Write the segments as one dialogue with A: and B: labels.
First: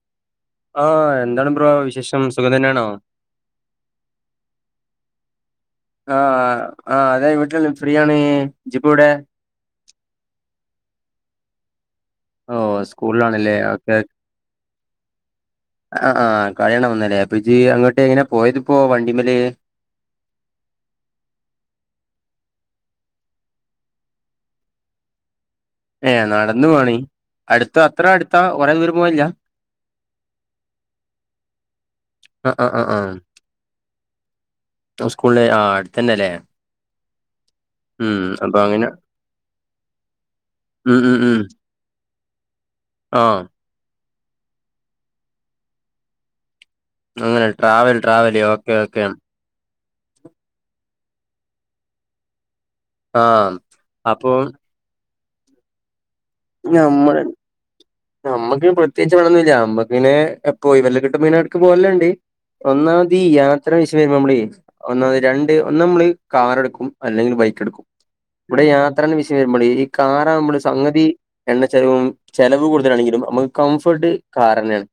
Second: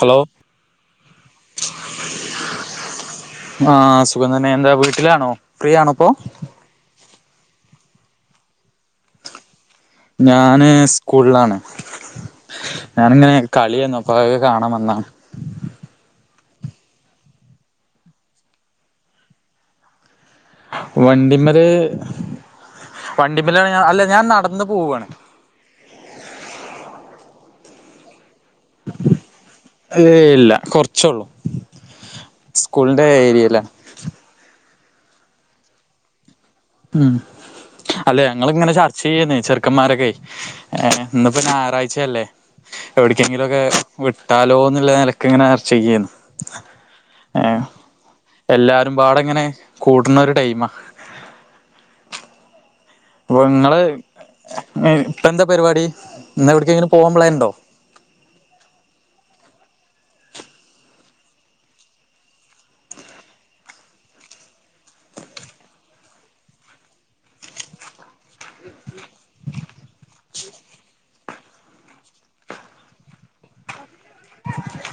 A: Hello
B: ആഹ് എന്താണ് bro വിശേഷം സുഖം തന്നെയണോ?
A: ട്ട്ലാണോ?
B: ആഹ് ആഹ് അതെ വീട്ടിൽ നി ഫ്രീയാണ് ജി പ്പൊവ്ടെ?
A: ഞാന് സ്കൂളിലാണ്.
B: ഓഹ്
A: ഞാനിങ്ങനെ
B: സ്കൂളിലാണല്ലേ ഓക്കെ
A: കളിയേന്ന് അപ്പൊ അത് കാണാൻ വന്നാണ്.
B: [unintelligible] വന്ന് ലേ അപ്പ ജി അങ്ങട്ട് എങ്ങനെ പോയതിപ്പോ വണ്ടിമല്
A: വണ്ടിമ്മര് വണ്ടിമ്മലാണ് ഞാൻ അല്ല ഞാൻ നടന്ന് പോവാണ്
B: ഏഹ് നടന്നു പോവാണി. അടുത്താ അത്ര അട്
A: ഏയ് ല്ല കൊർച്ചൊള്ളൂ.
B: ആഹ് ആഹ് ആഹ്
A: സ്കൂളിന്റെ ഏരിയേലാ
B: സ്കൂൾലേ ആഹ് അടുത്തന്നെ ലേ.
A: ഉം അല്ലെ ഞങ്ങളിങ്ങനെ
B: അങ്ങനെ
A: ചർച്ച ചെയ്യ്നേ ചെറുക്കന്മാരൊക്കെ.
B: ഉം
A: ഏഹ്
B: ഉം
A: ഇന്ന്
B: ഉം
A: പ്പോ ഞായറാഴ്ചയല്ലേ.
B: ആഹ്
A: എവിടക്കെങ്കിലും ഒക്കെ വിട്ടാലോന്ന് ല്ല നെലക്ക് ഇങ്ങനെ ചർച്ചെയ്യേന്നു.
B: അങ്ങനെ
A: ഏഹ്
B: ട്രാവൽ ട്രാവല് ഓക്കെ ഓക്കെ
A: എല്ലാരുംപാടെങ്ങനെ കൂട്ണ ഒരു ടൈമാ. അപ്പൊ
B: ആഹ്
A: ഇങ്ങള്
B: അപ്പൊ
A: [unintelligible] ഇപ്പ എന്താ പരിപാടി? ഇന്ന് എവിടക്കെങ്കിലും പോവാൻ
B: ഞമ്മൾ
A: പ്ലാൻ ഉണ്ടോ
B: നമ്മക്കി പ്രത്യേകിച്ച് പണി ഒന്നും ഇല്ല പിന്നെ എപ്പോ ഒഴിവ് അല്ലെ കെട്ടും മീനാട്ട്ക്ക് പോവെൽ ഇണ്ട് ഒന്നാമത് ഈ യാത്ര വിഷയം വെരുമ്പം നമ്മളെ ഒന്നാമത് രണ്ട് ഒന്ന് അമ്മൾ കാർ എട്ക്കും അല്ലെങ്കിൽ ബൈക്ക് എട്ക്കും ഇവിടെ യാത്ര എന്ന വിഷയം വെരുമ്പളെ ഈ കാറാ ആവുമ്പെൾ സംഗതി എണ്ണ ചെലവും ചെലവ് കൂടുതലാണെങ്കിലും അമ്മക്ക് കംഫോർട്ട് കാറെന്നെയാണ്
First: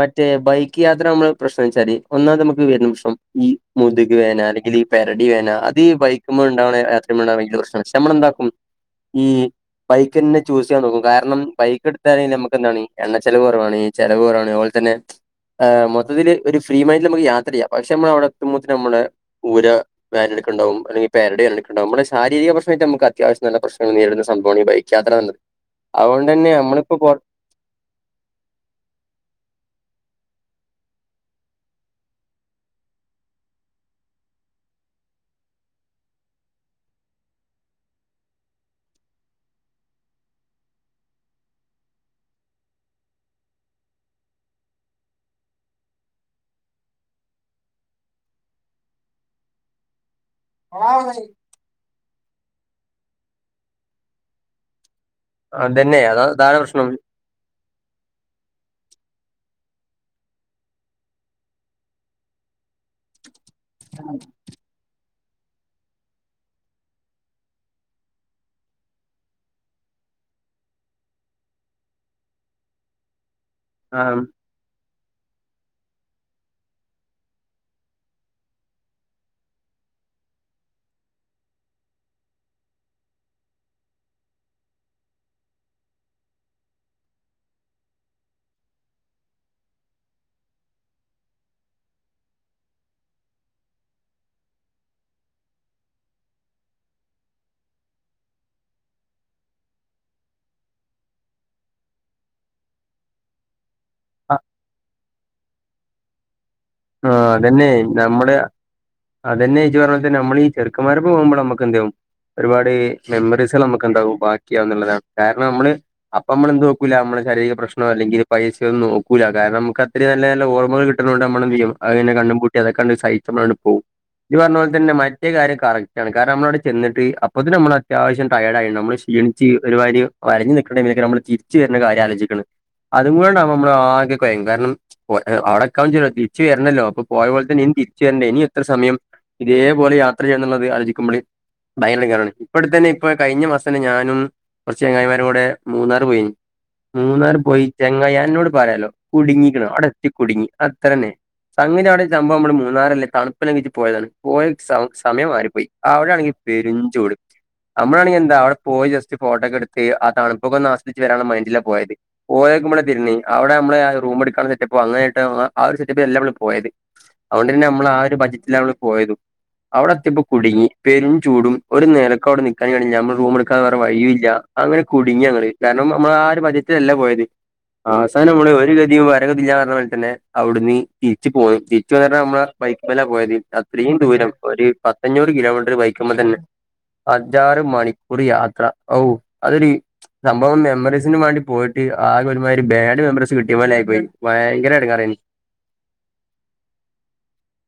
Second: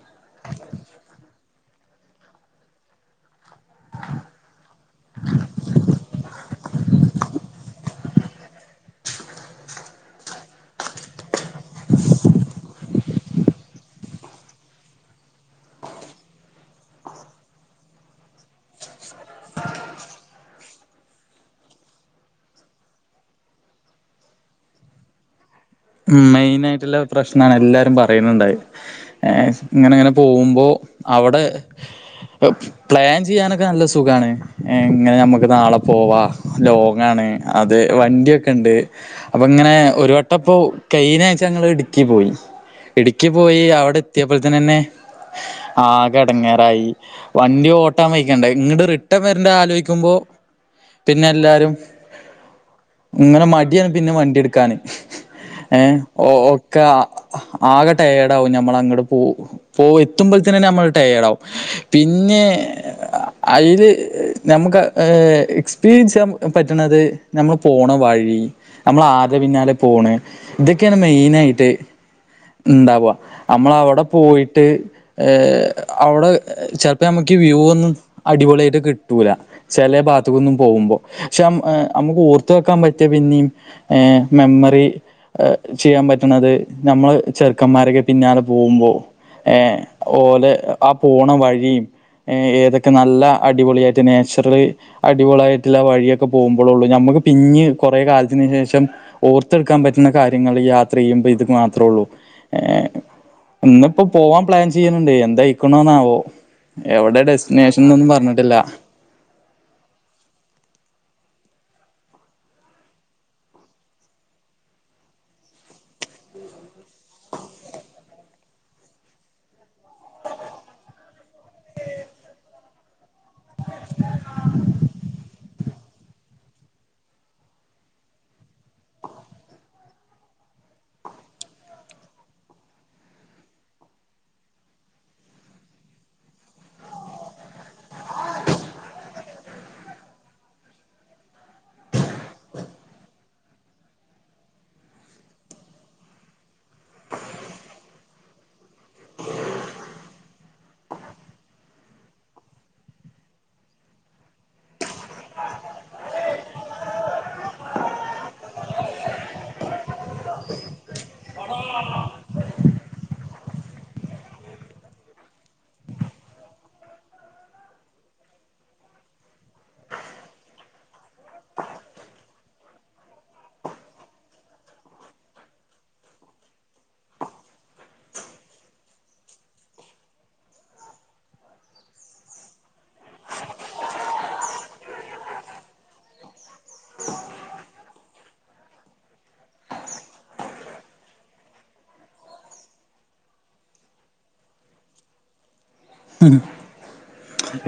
B: മറ്റേ ബൈക്ക് യാത്ര ആവുമ്പയിള്ള പ്രശ്നംന്നെച്ചാല് ഒന്നാമത് നമുക്ക് വെരുന്ന പ്രശ്നം ഈ മുത്ക് വേന അല്ലെങ്കിൽ പെരടി വേദന അത് ഈ ബൈക്ക്മ്മെ ഇണ്ടാവ്ണ എ ഏറ്റവും ബടാ ഭയക്കര പ്രശ്നാണെ ക്ഷെ നമ്മൾ എന്താക്കും ഈ ബൈക്കെന്നെ ചൂസ് ചെയ്യാൻ നോക്കും കാരണം ബൈക്ക് ഇട്ത്താലെ നമ്മെക്ക് എന്താണ് എണ്ണ ചെലെവ് കൊറവാണ് ചെലെവ് കൊറവാണ് അയ് പോലെ തന്നെ ഏ മൊത്തിത്തില് ഒര് ഫ്രീ മൈന്റിൽ നമ്മെക്ക് യാത്ര ചെയ്യാ പക്ഷെ നമ്മൾ അയുടെ എത്തുമ്പോത്തിൻ നമ്മളെ ഊര വേനട്ക്ക്ണ്ടാവും അല്ലെങ്കി പെരെഡി വേനട്ക്ക് ഇണ്ടാവും നമ്മ്ടെ ശാരിരിക പ്രശ്നായിട്ട് നമ്മക്ക് അത്യാവശ്യം നല്ല പ്രശ്നങ്ങൾ നേരിട്ന്ന സംഭവാണ് ഈ ബൈക്ക് യാത്ര എന്നത്
A: ഉം
B: അതുകൊണ്ട് തന്നെ
A: മെയിൻ
B: നമ്മളിപ്പോ
A: ആയ്ട്ട്ള്ള
B: പൊ
A: പ്രശ്നാണ് അയ് എല്ലാരും പറയിന്ന് ഇണ്ടായിനി ഏ ഇങ്ങനെ ഇങ്ങനെ പോകുമ്പോ അവ്ടെ ഹ് പ്ലാൻ ചെയ്യാനൊക്കെ നല്ല സുഖാണ് ഇങ്ങനെ നമ്മക്ക് നാളെ പോവാ ലോങ്ങാണ് അത് വണ്ടിയൊക്കെ ഇണ്ട് അപ്പ ഇങ്ങനെ ഒര് വട്ടം ഇപ്പോ കെയ്ഞ്ഞ ആഴ്ച്ച ഞങ്ങൾ ഇട്ക്കി പോയി. ഇട്ക്കി പോയി അയുടെ എത്തെപ്പോയ്ത്തിനെന്നെ ആകെ എടങ്ങേറായി വണ്ടി ഓട്ടാൻ വെഴിക്കെണ്ടെ ഇങ്ങട്ട് റിട്ടെൺ വെര്ണ്ടെ ആലോയിക്കുമ്പോ പിന്നെ എല്ലാരും ഇങ്ങനെ മടിയാണ് പിന്നെ വണ്ടി ഇട്ക്കാന് ഏ
B: അതന്നെ അതാ അതാണ്
A: ഓക്കാ
B: പ്രശ്നം
A: ആകെ ടെയെഡ് ആവും ഞമ്മൾ അങ്ങെട് പോ പോ എത്തുമ്പെയ്ത്തിനെന്നെ നമ്മൾ ടയെഡാവും പിന്നെ അയിൽ ഞമ്മക്ക് അയ് ഏ എ എക്സ്പീരിയെൻസ് ചെയ്യാൻ പറ്റ്ണെത് നമ്മൾ പോണ വഴി നമ്മൾ ആരുടെ പിന്നാലെ പോണെ ഇതൊക്കെയാണ് മെയിന് ആയിട്ട് ഇണ്ടാവാ നമ്മള
B: ആ
A: അവിടെ പോയിട്ട്. ഏ അവ്ടെ ചെൽപ്പോ മ്മക്ക് വ്യൂ ഒന്നും അടിപൊളിയായിട്ട് കിട്ടൂല. ചെല ഭാത്ത്ക്കൊന്നും പോകുമ്പോ പക്ഷെ നമുക്ക് ഓർത്ത് വെക്കാൻ പറ്റിയ പിന്നിം മെമ്മറി ചെയ്യാൻ പറ്റ്ണത് നമ്മള് ചെറുക്കന്മാരൊക്കെ പിന്നാലെ പോവുമ്പോ ഏ ഓലെ ആ പോണ വഴിം ഏ ഏതൊക്കെ നല്ല അടിപൊളിയായിട്ട് നാച്ചുറൽ അടിപൊളിയ ആയിട്ടുള്ള വഴിയൊക്കെ പോവുമ്പോളുള്ളൂ നമുക്ക് പിഞ്ഞ് കൊറെേ കാലത്തിന് ശേഷം ഓർത്തെടുക്കാൻ പറ്റ ന്ന കാര്യങ്ങള് യാത്രയ്യുമ്പോ ഇത് മാത്രേ ഉള്ളൂ. ഇന്ന്പ്പോ പോവാൻ പ്ലാൻ ചെയ്യ് ണ് ണ്ട് എന്തായി ക്ക്ണ്ന്നാവോ?
B: ആഹ അതെന്നെ നമ്മള് അതെന്നെ ജ്ജ് പർഞ്ഞാര്ക്ക് നമ്മളീ ഈ ചെറുക്കന്മാര പോവ്മ്പോള് നമ്മക്ക് എന്താവും ഒരുപാട് മെമ്മറീസള് നമുക്കെന്താ വും ബാക്കിയാവുന്ന് ള്ളത കാരണം നമ്മള് അപ്പ നമ്മള എന്ത് നോക്കൂല മ്മടെ ശരീരിക പ്രശ്നോ അല്ലെങ്കിൽ പൈസയൊന്നും നോക്കൂല്ല കാരണം നമുക്ക് അത്രയും നല്ല നല്ല ഓർമ്മകൾ കിട്ട്ണോണ്ട് നമ്മള് എന്ത് ചെയ്യും അഅ് ങ്ങനെ കണ്ണും പൂട്ടി അതൊക്കാണ്ട് സഹിച്ച് പോവും. ഇജ് പർഞ്ഞ പോൽ തന്നെ മ മറ്റേ കാര്യം കറക്റ്റാണ്. കാരണം അ മ്മള് അവ്ടെ ചെന്നിട്ട് അപ്പോത്തിന് നമ്മൾ അത്യാവശ്യം ടയേർഡായിണ്ടാവും. മ്മള് ക്ഷീണിച്ച് ഒരു മാരി വലഞ്ഞ് നിക്ക്ണേക്കാക്കാരം ക്ക നമ്മള് ചി ര്ച്ച് വര്ണ കാര്യം ആലോചിക്ക്ണേ. അതും കൂടിയാണ്ട് ആവുമ്പോ നമ്മൾ ആകെകൊയ്ങ്ങും. കാരണം അവ്ടക്കാജ്ജൂല ച്ച് വര്ണല്ലോ അപ്പൊ പോയ പോലെ തന്നെ ഇനി തിരിച്ചു വര് ണ്ടേ ഇനി എത്ര സമയം ഇതേപോലെ യാത്ര ചെയ്യന്നുള്ളത് ആലോചിക്കുമ്പൊളി [unintelligible] ഇപ്പടെത്തന്നെ ഇപ്പൊ കഴിഞ്ഞ മാസം ന്നെ ഞാനും കൊർച്ച് ചെങ്ങായിമാരും കൂടെ മൂന്നാറ് പോയിനി. മൂന്നാറ് പോയി ചങ്ങായെ അന്നോട് പറാലോ കുടുങ്ങിക്ക്ണ് അവ്ടെ എത്തി കുടുങ്ങി അത്രന്നെ. സംഗതി അവ്ടെ രു സംഭവം നമ്മള് മൂന്നാറല്ലേ തണുപ്പല്ലെ വിച്ച് പോയതാണ്. പോയ സം സമയം മാറിപ്പോയി അവിടെ ആണെങ്കി പെരും ചൂട്. അമ്മളാണെങ്കി എന്താ അവിടെ പോയി ജസ്റ്റ് ഫോട്ടോക്കെ എടുത്ത് ആ തണുപ്പൊക്കെന്ന് ആസ്വദിച്ച് വരാൻള്ള മൈൻഡില പോയത്. പോയോക്കുമ്പളാ തിര്ന്ന്. അവ്ടമ്മള് ആ റൂം എട്ക്കാള്ള സെറ്റപ്പോ അങ്ങനെയിട്ട ആ തപ്പോ എല്ല മ്മള് പോയത്. അതുകൊണ്ട് പിന്നെ അമ്മള് ആ ഒരു ബജറ്റിലാള് പോയതും. അവ്ടെ എത്തിയപ്പോ കുടുങ്ങി പെരും ചൂടും ഒരു നെലക്കെ അവ്ടെ നിക്കാൻ കയ് ണില്ല. അമ്മള് റൂം എടുക്കാതെ വേറെ വഴില്ല. അങ്ങനെ കുടുങ്ങി ഞങ്ങള് കാരണം നമ്മ ആ ഒരു ബജറ്റിലല്ല പോയത്. അവസാനം നമ്മള് ഒരു ഗതിയും പരഗതില്ലാർഞ്ഞ മാതി തന്നെ അവ് ടുന്ന് തിരിച്ചു പോന്ന് തിരിച്ച് വരാ അമ്മള ബൈക്ക്മ്മലാ പോയത്. അത്രയും ദൂരം ഒരു പത്തഞ്ഞൂറ് കിലോമീറ്ററ് ബൈക്ക്മ്മ തന്നെ. അഞ്ചാറ് മണിക്കൂറ് യാത്ര. ഔ അതൊരു സംഭവം മെമ്മറീസിന് വാണ്ടി പോയിട്ട് ആകെ ഒരു മാതിരി ബാഡ് മെമ്മറീസ് കിട്ടിയ പോലെ ആയി പോയി. ഭയങ്കര എടങ്ങേറെനി.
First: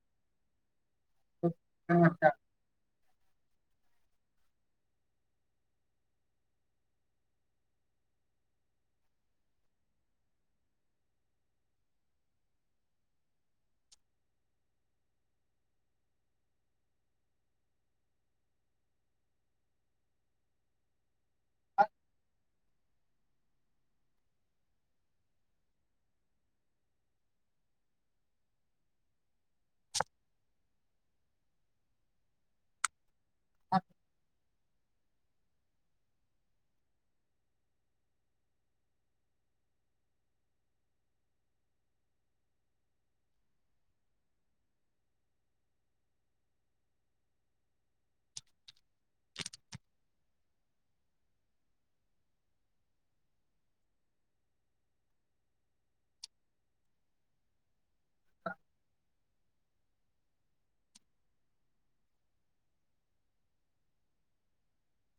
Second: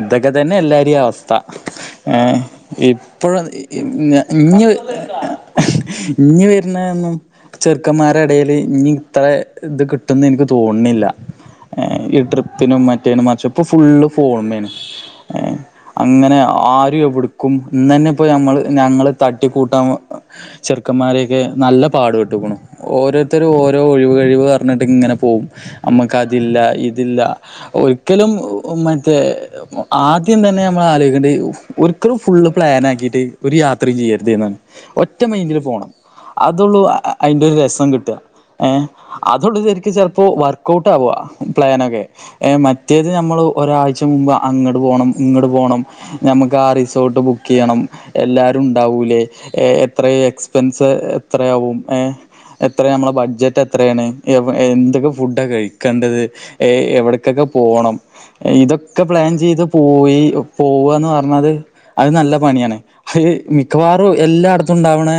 A: ഇതൊക്കെ തന്നെ എല്ലാരിം അവസ് ത്ത ഏ ഇ ഇപ്പോഴാ ന്ന് ഇഇ ഇഞ്ഞ് ഇഞ്ഞ് വരുന്നന്നും ചെറുക്കന്മാരെ എടേല് ഇഞ്ഞ് ഇത്ര ഇത് കിട്ടും ന്ന് ഇൻക്ക് തോണ്ണില്ല. ഈ ട്രിപ്പിനും മ റ്റേണ് മർച്ചപ്പോ ഫുള്ള് ഫോണ്മ്മെ ആണ്. അങ്ങനെ ആരും എവ് ടുക്കും ഇന്നന്നെ ഇപ്പോ ഞമ്മള് ഞങ്ങള് തട്ടിക്കൂട്ടാൻ ചെറുക്കന്മാരൊക്കെ നല്ല പാടു പെട്ടു ക്ക്ണു. ഓരോര്ത്തരും ഓരോ ഒഴിവ് കഴിവ് അർഞ്ഞിട്ട് ഇങ്ങനെ പോവും. അമ്മക്ക് അതില്ല ഇതില്ല. ഓ രിക്കലും മറ്റേ ആദ്യം തന്നെ നമ്മള് ആലോയ്ക്കേണ്ടിയെ ഒരിക്കലും ഫുള്ള് പ്ലാനാക്കിട്ട് ഒരു യാത്രയും ചെയ്യര്ത് എന്നാണ്. ഒറ്റ മൈൻഡില് പോണം അതോള്ളൂ അയിന്റെ ഒരു രസം കിട്ടാ ഏ അതൊള്ളൂ ശര്ക്ക് ചെൽപ്പോ വർക്ക് ഔട്ട് ആവാ. പ്ലാനൊക്കെ ഏ മ റ്റെത് നമ്മൾ ഒരാഴ്ച മുമ്പ് അങ്ങട് പോണം ഇങ്ങട് പോണം നമ്മക്ക് ആ റിസോർട്ട് ബുക്കയ്യണം എല്ലാരും ഉണ്ടാവൂലേ എത്ര എക്സ്പെൻസ് എത്രയാവും ഏ എത്ര നമ്മളെ ബഡ്ജറ്റ് എത്രയാണ് എന്തൊക്കെ ഫുഡാ കഴിക്കേണ്ടത്ഏ എവിടക്കൊക്കെ ഓണം ഇതൊക്കെ പ്ലാൻ ചെയ്ത് പോയി പോവാന്ന് പറഞ്ഞത് അത് നല്ല പണിയാണ് അയില് മിക്കവാറും എല്ലാടത്തുണ്ടാ വണേ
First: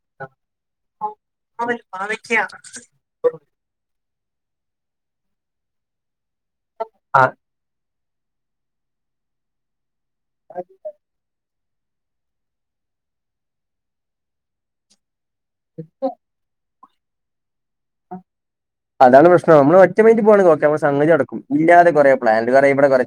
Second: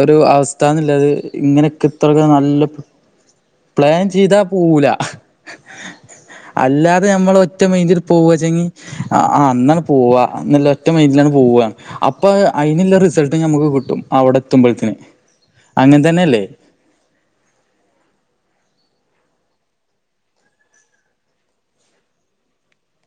A: ഒരു അവസ്ഥന്നില്ലത്ഇങ്ങെനെക്ത്താകാ നല്ല പ്ലാ ചിത പൂല അല്ലാതെ നമ്മൾ ഒറ്റ മെയ്ന്റ പോവചെങ്ങി അ അന്ന പോവാ അന്ന്ല്ല ഒറ്റ മൈന്റ്റിലാണ്ട് പോവ അപ്പ അയിനില്ല റിസൾട്ട് നമുക്ക് കിട്ടും അവിടെ എത്തുമ്പഴത്തിന് അങ്ങൻ തന്നെല്ലേ
B: അതാണ് പ്രശ്നം നമ്മള് ഒറ്റ മൈന്റ്റ്റ് പോകാണങ്കി ഒക്കെ നമ്മെളെ സംഗതി നടക്കും ഇല്ലാതെ കുറെ പ്ലാൻറ ഇവിടെ കൊറ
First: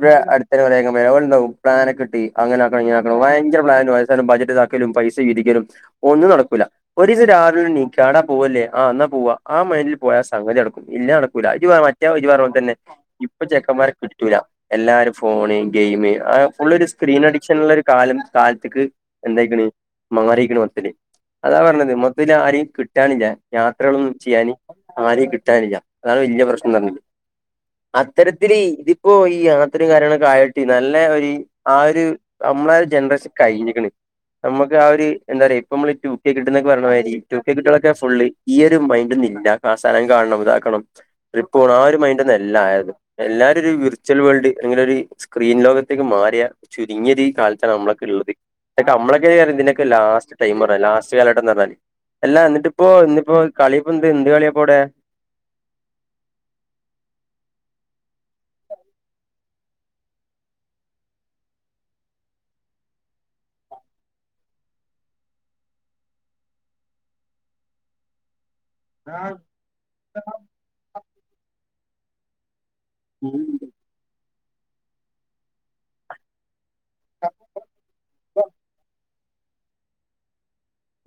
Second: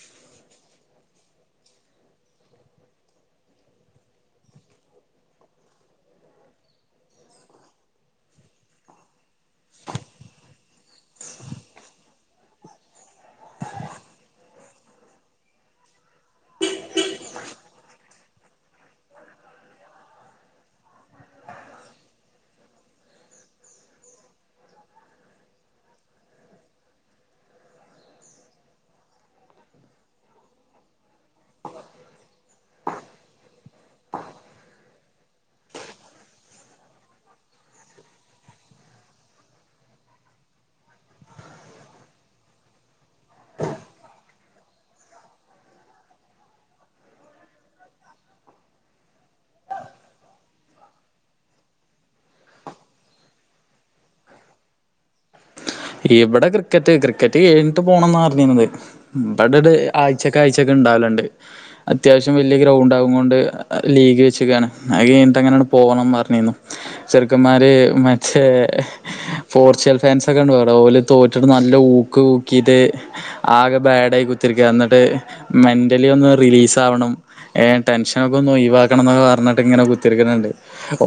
B: ഇടെ അടുത്തറെണ്ടും പ്ലാൻ ഒക്കെ ഇട്ട് അങ്ങനെക്കണം ഇങ്ങനാക്കണം ഭയങ്കര പ്ലാന്ല് അവസാനം ബഡ്ജറ്റ് താക്കലും പൈസ വിതിക്കലും ഒന്നും നടക്കൂല്ല ഒരീസം രാവിലെ നീ കോടാ പോകല്ലേ ആ ന്നാ പോവാ ആ മൈൻഡിൽ പോയ സംഗതി നടക്കും ഇല്ലേ നടക്കുല്ല അഹ് ജ് മറ്റെ ഇജ് പറഞ്ഞോലേത്തന്നെ തന്നെ ഇപ്പൊ ചെക്കന്മാരെ കിട്ടൂല്ല എല്ലാരും ഫോണ് ഗെയിമ് ആ ഫുള്ളോരു സ്ക്രീൻ എഡിക്ഷൻള്ളരു കാലൻ കാലത്ത്ക്ക് എന്തായിക്ക്ണ് മാറിക്ക്ണ് മൊത്തത്തില് അതാ പറഞ്ഞത് മൊത്തത്തില് ആരേം കിട്ടാനില്ല യാത്രകളൊന്നും ചെയ്യാന് ആരേം കിട്ടാനില്ല അതാണ് വല്യ പ്രശ്നം തന്നത് അത്തരത്തില് ഇതിപ്പോ ഈ യാത്രയും കാര്യങ്ങളൊക്കെ ആയിട്ട് നല്ല ഒരു ആ ഒരു നമ്മള ജനറേഷൻ കഴിഞ്ഞിക്ക്ണ് നമുക്ക് ആ ഒരു എന്താ പറയാ ഇപ്പ നമ്മള് ടുകെ കിട്ട്നോക്കെ പറിണമാതിരി ടു കെ കിട്ട്കളൊക്കെ ഫുള്ള് ഈ ഒരു മൈൻഡ് ഒന്ന ഇ കാ [unintelligible] ആ സ്ഥലം കാണണം ഇതാക്കണം ണം ആ ഒരു മൈൻഡ് ഒന്നല്ല ആരുന്നു എല്ലാവരും ഒരു വിർച്ൽ വേൾഡ് അല്ലെങ്കിൽ ഒരു സ്ക്രീൻ ലോകത്തേക്ക് മാറിയ ചുരുങ്ങിയ ഒരു ഈ കാലത്താണ് നമ്മളൊക്കെ ഉള്ളത് അതക്കെ നമ്മളൊക്കെ ഇതിനൊക്കെ ലാസ്റ്റ് ടൈം പറഞ്ഞ ലാസ്റ്റ് കാലഘട്ടം എന്ന് പറഞ്ഞാല് അല്ല എന്നിട്ടിപ്പോ ഇ ഇപ്പൊ കളിപ്പന്ത് എന്ത് കളിയാപ്പാടെ
A: ഇവിടെ ക്രിക്കറ്റ് ക്രിക്കറ്റ് കഴിഞ്ഞിട്ട് പോണംന്നാ പറഞ്ഞിനത് ഇബടെര് ആഴ്ചക്കെ ആഴ്ചൊക്കെ ഇണ്ടാവലണ്ട് അത്യാവശ്യം വലിയ ഗ്രൗണ്ടാകുംകൊണ്ട് ലീഗ് വെച്ചക്കാണ് അഹ് കഴിഞ്ഞിട്ട് അങ്ങനെണ്ട് പോവണം പറഞ്ഞിനു ചെർക്കന്മാര് മറ്റേ പോർച്ചുഗൽ ഫാൻസ് ഒക്കെണ്ട് ഓല് തോറ്റിട്ട് ന ല്ല ഊക്ക് ഊക്കിറ്റ് ആകെ ബാടായി കു [unintelligible] എന്നിട്ട് മെന്റലി ഒന്ന് റിലീസ് ത്താവണം ഏ ടെൻഷനൊക്കെ ഒന്ന് ഒവാക്കണം എന്നക്കെ പ എന്നിട്ട് ഇങ്ങനെ കുത്തിരിക്ക്ന്ണ്ട്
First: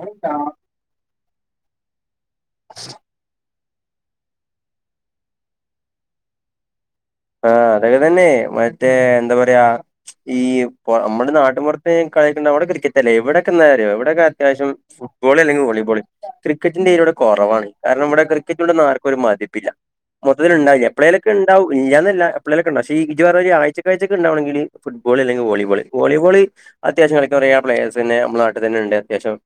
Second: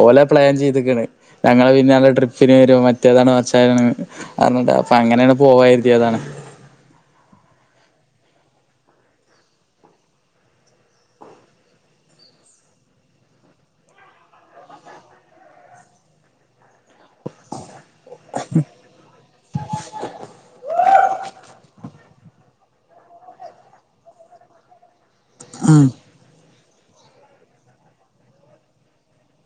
A: ഓലേ പ്ലാൻ ചെയ്ത്ക്ണ് ഞങ്ങള് പിന്നാലെ ട്രി ശനി വേരോ മറ്റേതാണ് [unintelligible] അഞ്ഞട്ടാ അപ്പൊ അങ്ങനെയാണ്ട് പോവാര
B: ആ അതൊക്കെ തന്നെ മറ്റേ എന്താ പറയാ ഈ നമ്മുടെ നാട്ടിൻപോറ്ത്ത് കളിക്കുന്ന അവിടെ ക്രിക്കറ്റല്ലേ ഇവിടോക്കെ എന്താന്നറിയോ ഇവിടൊക്കെ അത്യാവശ്യം ഫുട്ബോള് അല്ലെങ്കി വോളിബോള് ക്രിക്കിന്റെറെ വിടെ കൊറവാണ് കാരണം ഇവിടെ ക്രിക്കറ്റോണ്ടൊന്നും ആർക്കും ഒരു മതിപ്പില്ല മൊത്തത്തില് ഇണ്ടായിനി എപ്പളെങ്കിലും ഉണ്ടാവും ഞാൻനില്ല എപ്പേളെങ്കിലൊക്കെ ഇണ്ടാവും പക്ഷെ ഇജ് പറഞ്ഞാതിരി ആഴ്ചക്കാഴ്ച്ചക് ഇണ്ടാക്കാണങ്കില് ഗോളിയാല്ലങ്കി വോളിബോള് വോളിബോള് അത്യാവശ്യം കളിക്കാറിയാവുന്ന പ്ലേയേഴ്സ് തന്നെ നമ്മള നാട്ട് തന്നെണ്ട് അത്യാവശ്യം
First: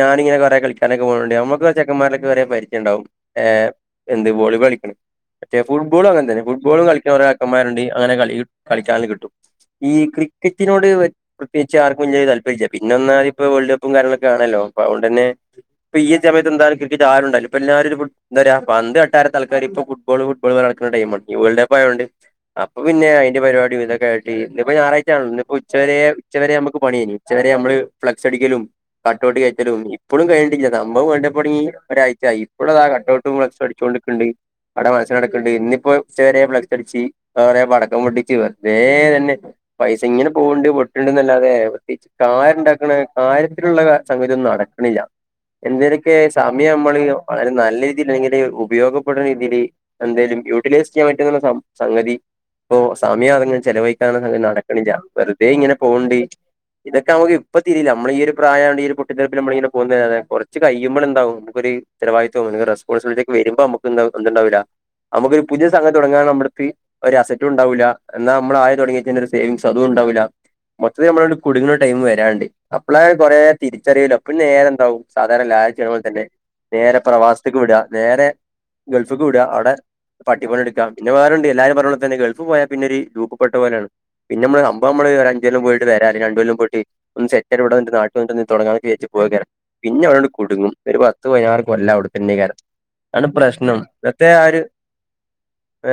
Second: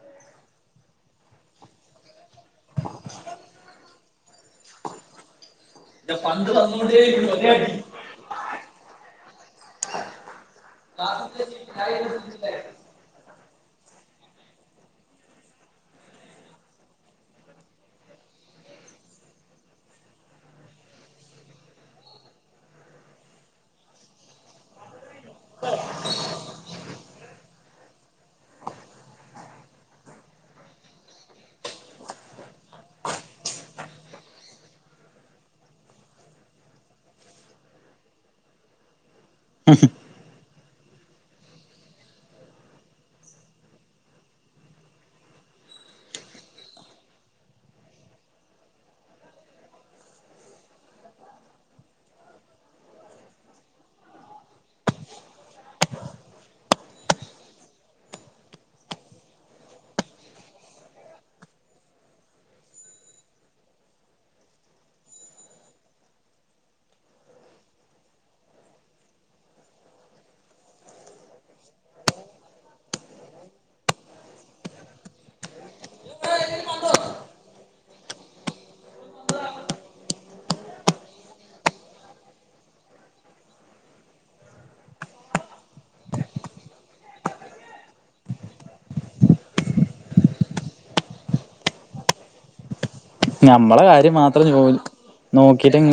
B: ഞാനിങ്ങനെ കൊറേ കളിക്കാനൊക്കെ പോണോണ്ട് ഞമ്മുക്ക് ചെക്കന്മാരൊക്കെ കൊറേ പരിചയണ്ടകും ഏ എന്ത് വോളിബോൾ കളിക്കണം ഫുട്ബോളും അങ്ങനെത്തന്നെ ഫു ട്ബോള് കളിക്കാൻ കൊറേ ചെക്കന്മാരുണ്ട് അങ്ങനെ കളി കി കളിക്കാനും കിട്ടും ഈ ക്രിക്കറ്റിനോട് പ്രത്യേകിച്ച് ആർക്കും വല്യ താല്പര്യല്ല പിന്നൊന്നാമത് പ്പൊ വേൾഡ് കപ്പും കാര്യങ്ങളൊക്കാണല്ലോ അതൊണ്ടെന്നെ ഇപ്പ ഈ ഒരു സമയത്ത് എന്താലും ക്രിക്കറ്റ് ആരും ഉണ്ടാവൂല പ്പൊല്ലാരും ഒരു ഫു എന്താറയാ പന്ത് തട്ടാത്ത ആൾക്കാര് ഇപ്പൊ ഫുട്ബോള് ഫുട്ബോള് പർഞ്ഞ് നടക്ക്ണ ടൈമാണ് ഈ വേൾഡ് കപ്പായോണ്ട് അപ്പൊ പിന്നെ അയ്ന്റെ പരിപാടിം ഇതൊക്കെയായിട്ട് ഇന്നിപ്പ ഞായറാ ച്ചാണല്ലോ ന്ന്പ്പോ ഉച്ചവരേ ഉച്ചവരെ നമുക്ക് പണിയെയ്നു ഉച്ചവരെ നമ്മള് ഫ്ലെക്സ് അടിക്കലും കാട്ടോട്ട് ക ക്കലും ഇപ്പളും കഴിഞ്ഞിട്ടില്ല സംഭവം വേൾഡ്കപ്പ് തൊടങ്ങി ഒരാഴ്ചായി ഇപ്പഴുംതാ കട്ടോട്ടും ഫ്ലെക്സും അടിച്ചോണ്ട്‌ക്ക്ണ്ട് അവിടെ മത്സരം നടക്ക്ണ്ട് ഇന്നിപ്പോ ഉച്ചരെ ഫ്ലക്സ് അടിച്ച് ന്താ പറയാ പടക്കം പൊട്ടിച്ചു വെർതേ തന്നെ പൈസ ഇങ്ങനെ പോവ്ണ്ട്‌ പൊട്ട്ണ്ട്‌ന്നല്ലാതെ പ്രത്യേകിച്ച് കാരുണ്ടാക്കണ കാര്യത്തിലുള്ള സംഗതിയൊന്നും നടക്കണില്ല എന്തേലൊക്കെ സമയം നമ്മള് വളരെ നല്ല രീതീല് എങ്ങനേലും ഉപയോഗപ്പെട്ണ രീതീല് എന്തേലും യൂട്ടിലൈസ് ചെയ്യാൻ പറ്റുന്ന സംഗതി ഇപ്പ സമിയം ആണെങ്കിലും ചെലവഴിക്കാതങ്ങനെ നടക്കണില്ല വെറുതേ ഇങ്ങെനെ പോക്ണ്ട് ഇതക്കെ നമുക്ക് ഇപ്പൊ തിരീല നമ്മള് ഈ ഒരു പ്രായംണ്ട് ഈ ഒരു കുട്ടിെർപ്പിൽ നമ്മളങ്ങെ പോകുന്നെ കുറച്ച് കഴിയുമ്പോഴ എന്താവും നമുക്ക ഒരുരു ചിലവാായിത്തവവും റെസ്പോൺസിബിലിറ്റി ഒക്കെ വരുമ്പോണ്ടാവില്ല നൊരു പുതിയ സംഗതി തുടങ്ങാന് നമ്മളടുക്ക് ഒരു അസറ്റും ഉണ്ടാവൂല്ല എന്നാൽ നമ്മൾ ആദ്യംതുടങ്ങിവച്ച ഒരു സേവിങ്സ് അതും ഉണ്ടാവില്ല മൊത്തത്തില് നമ്മളങ്ങട്ട് കുടുങ്ങുണ ടൈം വരാണ്ട് അപ്പളേ കൊറേ തിരിച്ചറിയല് അപ്പം നേരെ എന്താവും സാധാരണ ല്ലാരും ചെയ്യുമ്പോലെ തന്നെ നേരെ പ്രവാസ്ത്തക്ക് വിട നേരെ ഗൾഫ്ക്ക് വിട അവിടെ പട്ടി പണി എടുക്കാം പിന്നെ വേറണ്ട് എല്ലാരും പറഞ്ഞ പോലെ തന്നെ ഗൾഫ് പോയാ പിന്നെ ഒരു ലൂപ്പ്പ്പെട്ട പോലേണ് പിന്ന മ്മള് സംഭവംമ്മള് ഒരു അഞ്ചോല്ലം പോയ്ട്ട് വരാ അല്ലെങ്കി രണ്ടൊല്ലം പോയിട്ട് ഒന്ന് സെറ്റ് ആയ്ട്ട് ഇവിടെ നാട്ട്ല് വന്ന്ട്ടെന്തേലും തുടങ്ങാന്നൊക്കെ വിചാരിച്ച് പോയതെയ്ക്കാരം പിന്നെ അവിടങ്ങട്ട് കുടുങ്ങും ഒരു പത്ത് പയ്നാറ് കൊല്ലം അവിടുത്തന്നെയ്ക്കാരം
A: ഞമ്മളെ കാര്യം മാത്രം ജോലി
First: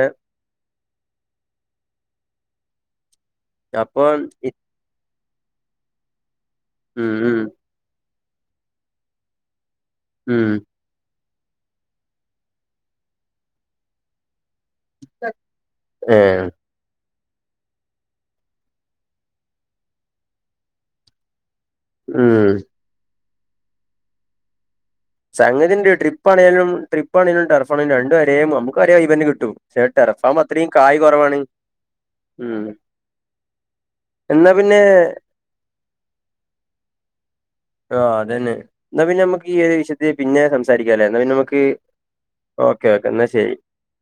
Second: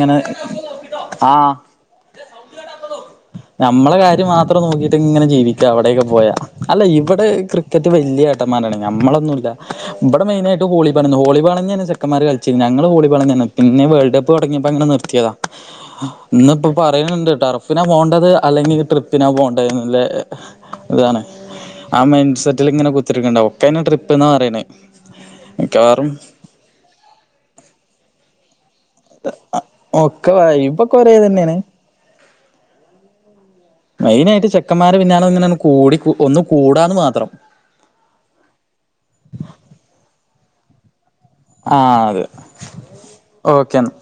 B: ഏഹ്
A: ആഹ് [inaudible] നമ്മളെ
B: അപ്പൊ
A: കാര്യം
B: ഇ-
A: മാത്രം നോക്കിയിട്ട് ഇങ്ങനെ ജീവിക്കും ഒക്കെ അവിടേക്ക് പോയാ അല്ല
B: ഉം
A: ഇവിടെ
B: ഉം
A: ക്രിക്കറ്റ് വല്യ മാരാണ് ഞമ്മളൊന്നുംല്ല ബ്ബടെ
B: ഉം
A: മെയിനായിട്ട് വോളി ബേന്ന് വോളി ളഞ്ഞ ക്കമാര് കളിച്ചീനിം ഞങ്ങള് വോളിബോൾ തന്നേണ് പിന്നെ വേൾഡ് കപ്പ് തുടങ്ങിയപ്പോ അങ്ങനെ നിർത്തിയതാ
B: ഏഹ്
A: ഇന്ന്പ്പോ പറയ്ണ്ണ്ട്‌ ടർഫിനാ പോണ്ടത് അല്ലെങ്കിൽ ട്രിപ്പിനാ പോണ്ടേന്ന്ല്ലെ താണ് ആ മൈൻഡ്
B: ഉം
A: സെറ്റില്ങ്ങനെ കുത്തര്ക്കുണ്ടാവും ഒക്കനും ട്രിപ്പ്ന്നാ പറയണേ
B: സംഘതിണ്ട്
A: മിക്കവാറും
B: ട്രിപ്പാണേലും ട്രിപ്പ് പ്പാണേലും ടർഫാണേലും ഒരേപോലെ [unintelligible] ക്കൊരേ വൈബന്നെ കിട്ടും
A: ഒക്കെ
B: ടർഫാകുമ്പോ അതത്രീം
A: വൈബൊക്കെ
B: കായ്
A: ഒരേ
B: കുറവാണ്
A: തന്നെയാണ്
B: മ്മ്
A: മെയിൻ ആയിട്ട്
B: എന്നാ പിന്നെ
A: ചെക്കന്മാര് പിന്നാലെ ഇങ്ങനെ കൂടി ഒന്ന് കൂടാന്ന് മാത്രം
B: ആ അതന്നെ എന്നാ പിന്നെ നമ്മക്ക് പിന്നെ സംസാരിക്കാല്ലേ
A: ആഹ അതെ
B: ഓക്കെ ഓക്കെ എന്നാ ശരി
A: ഓക്കേ എന്നാ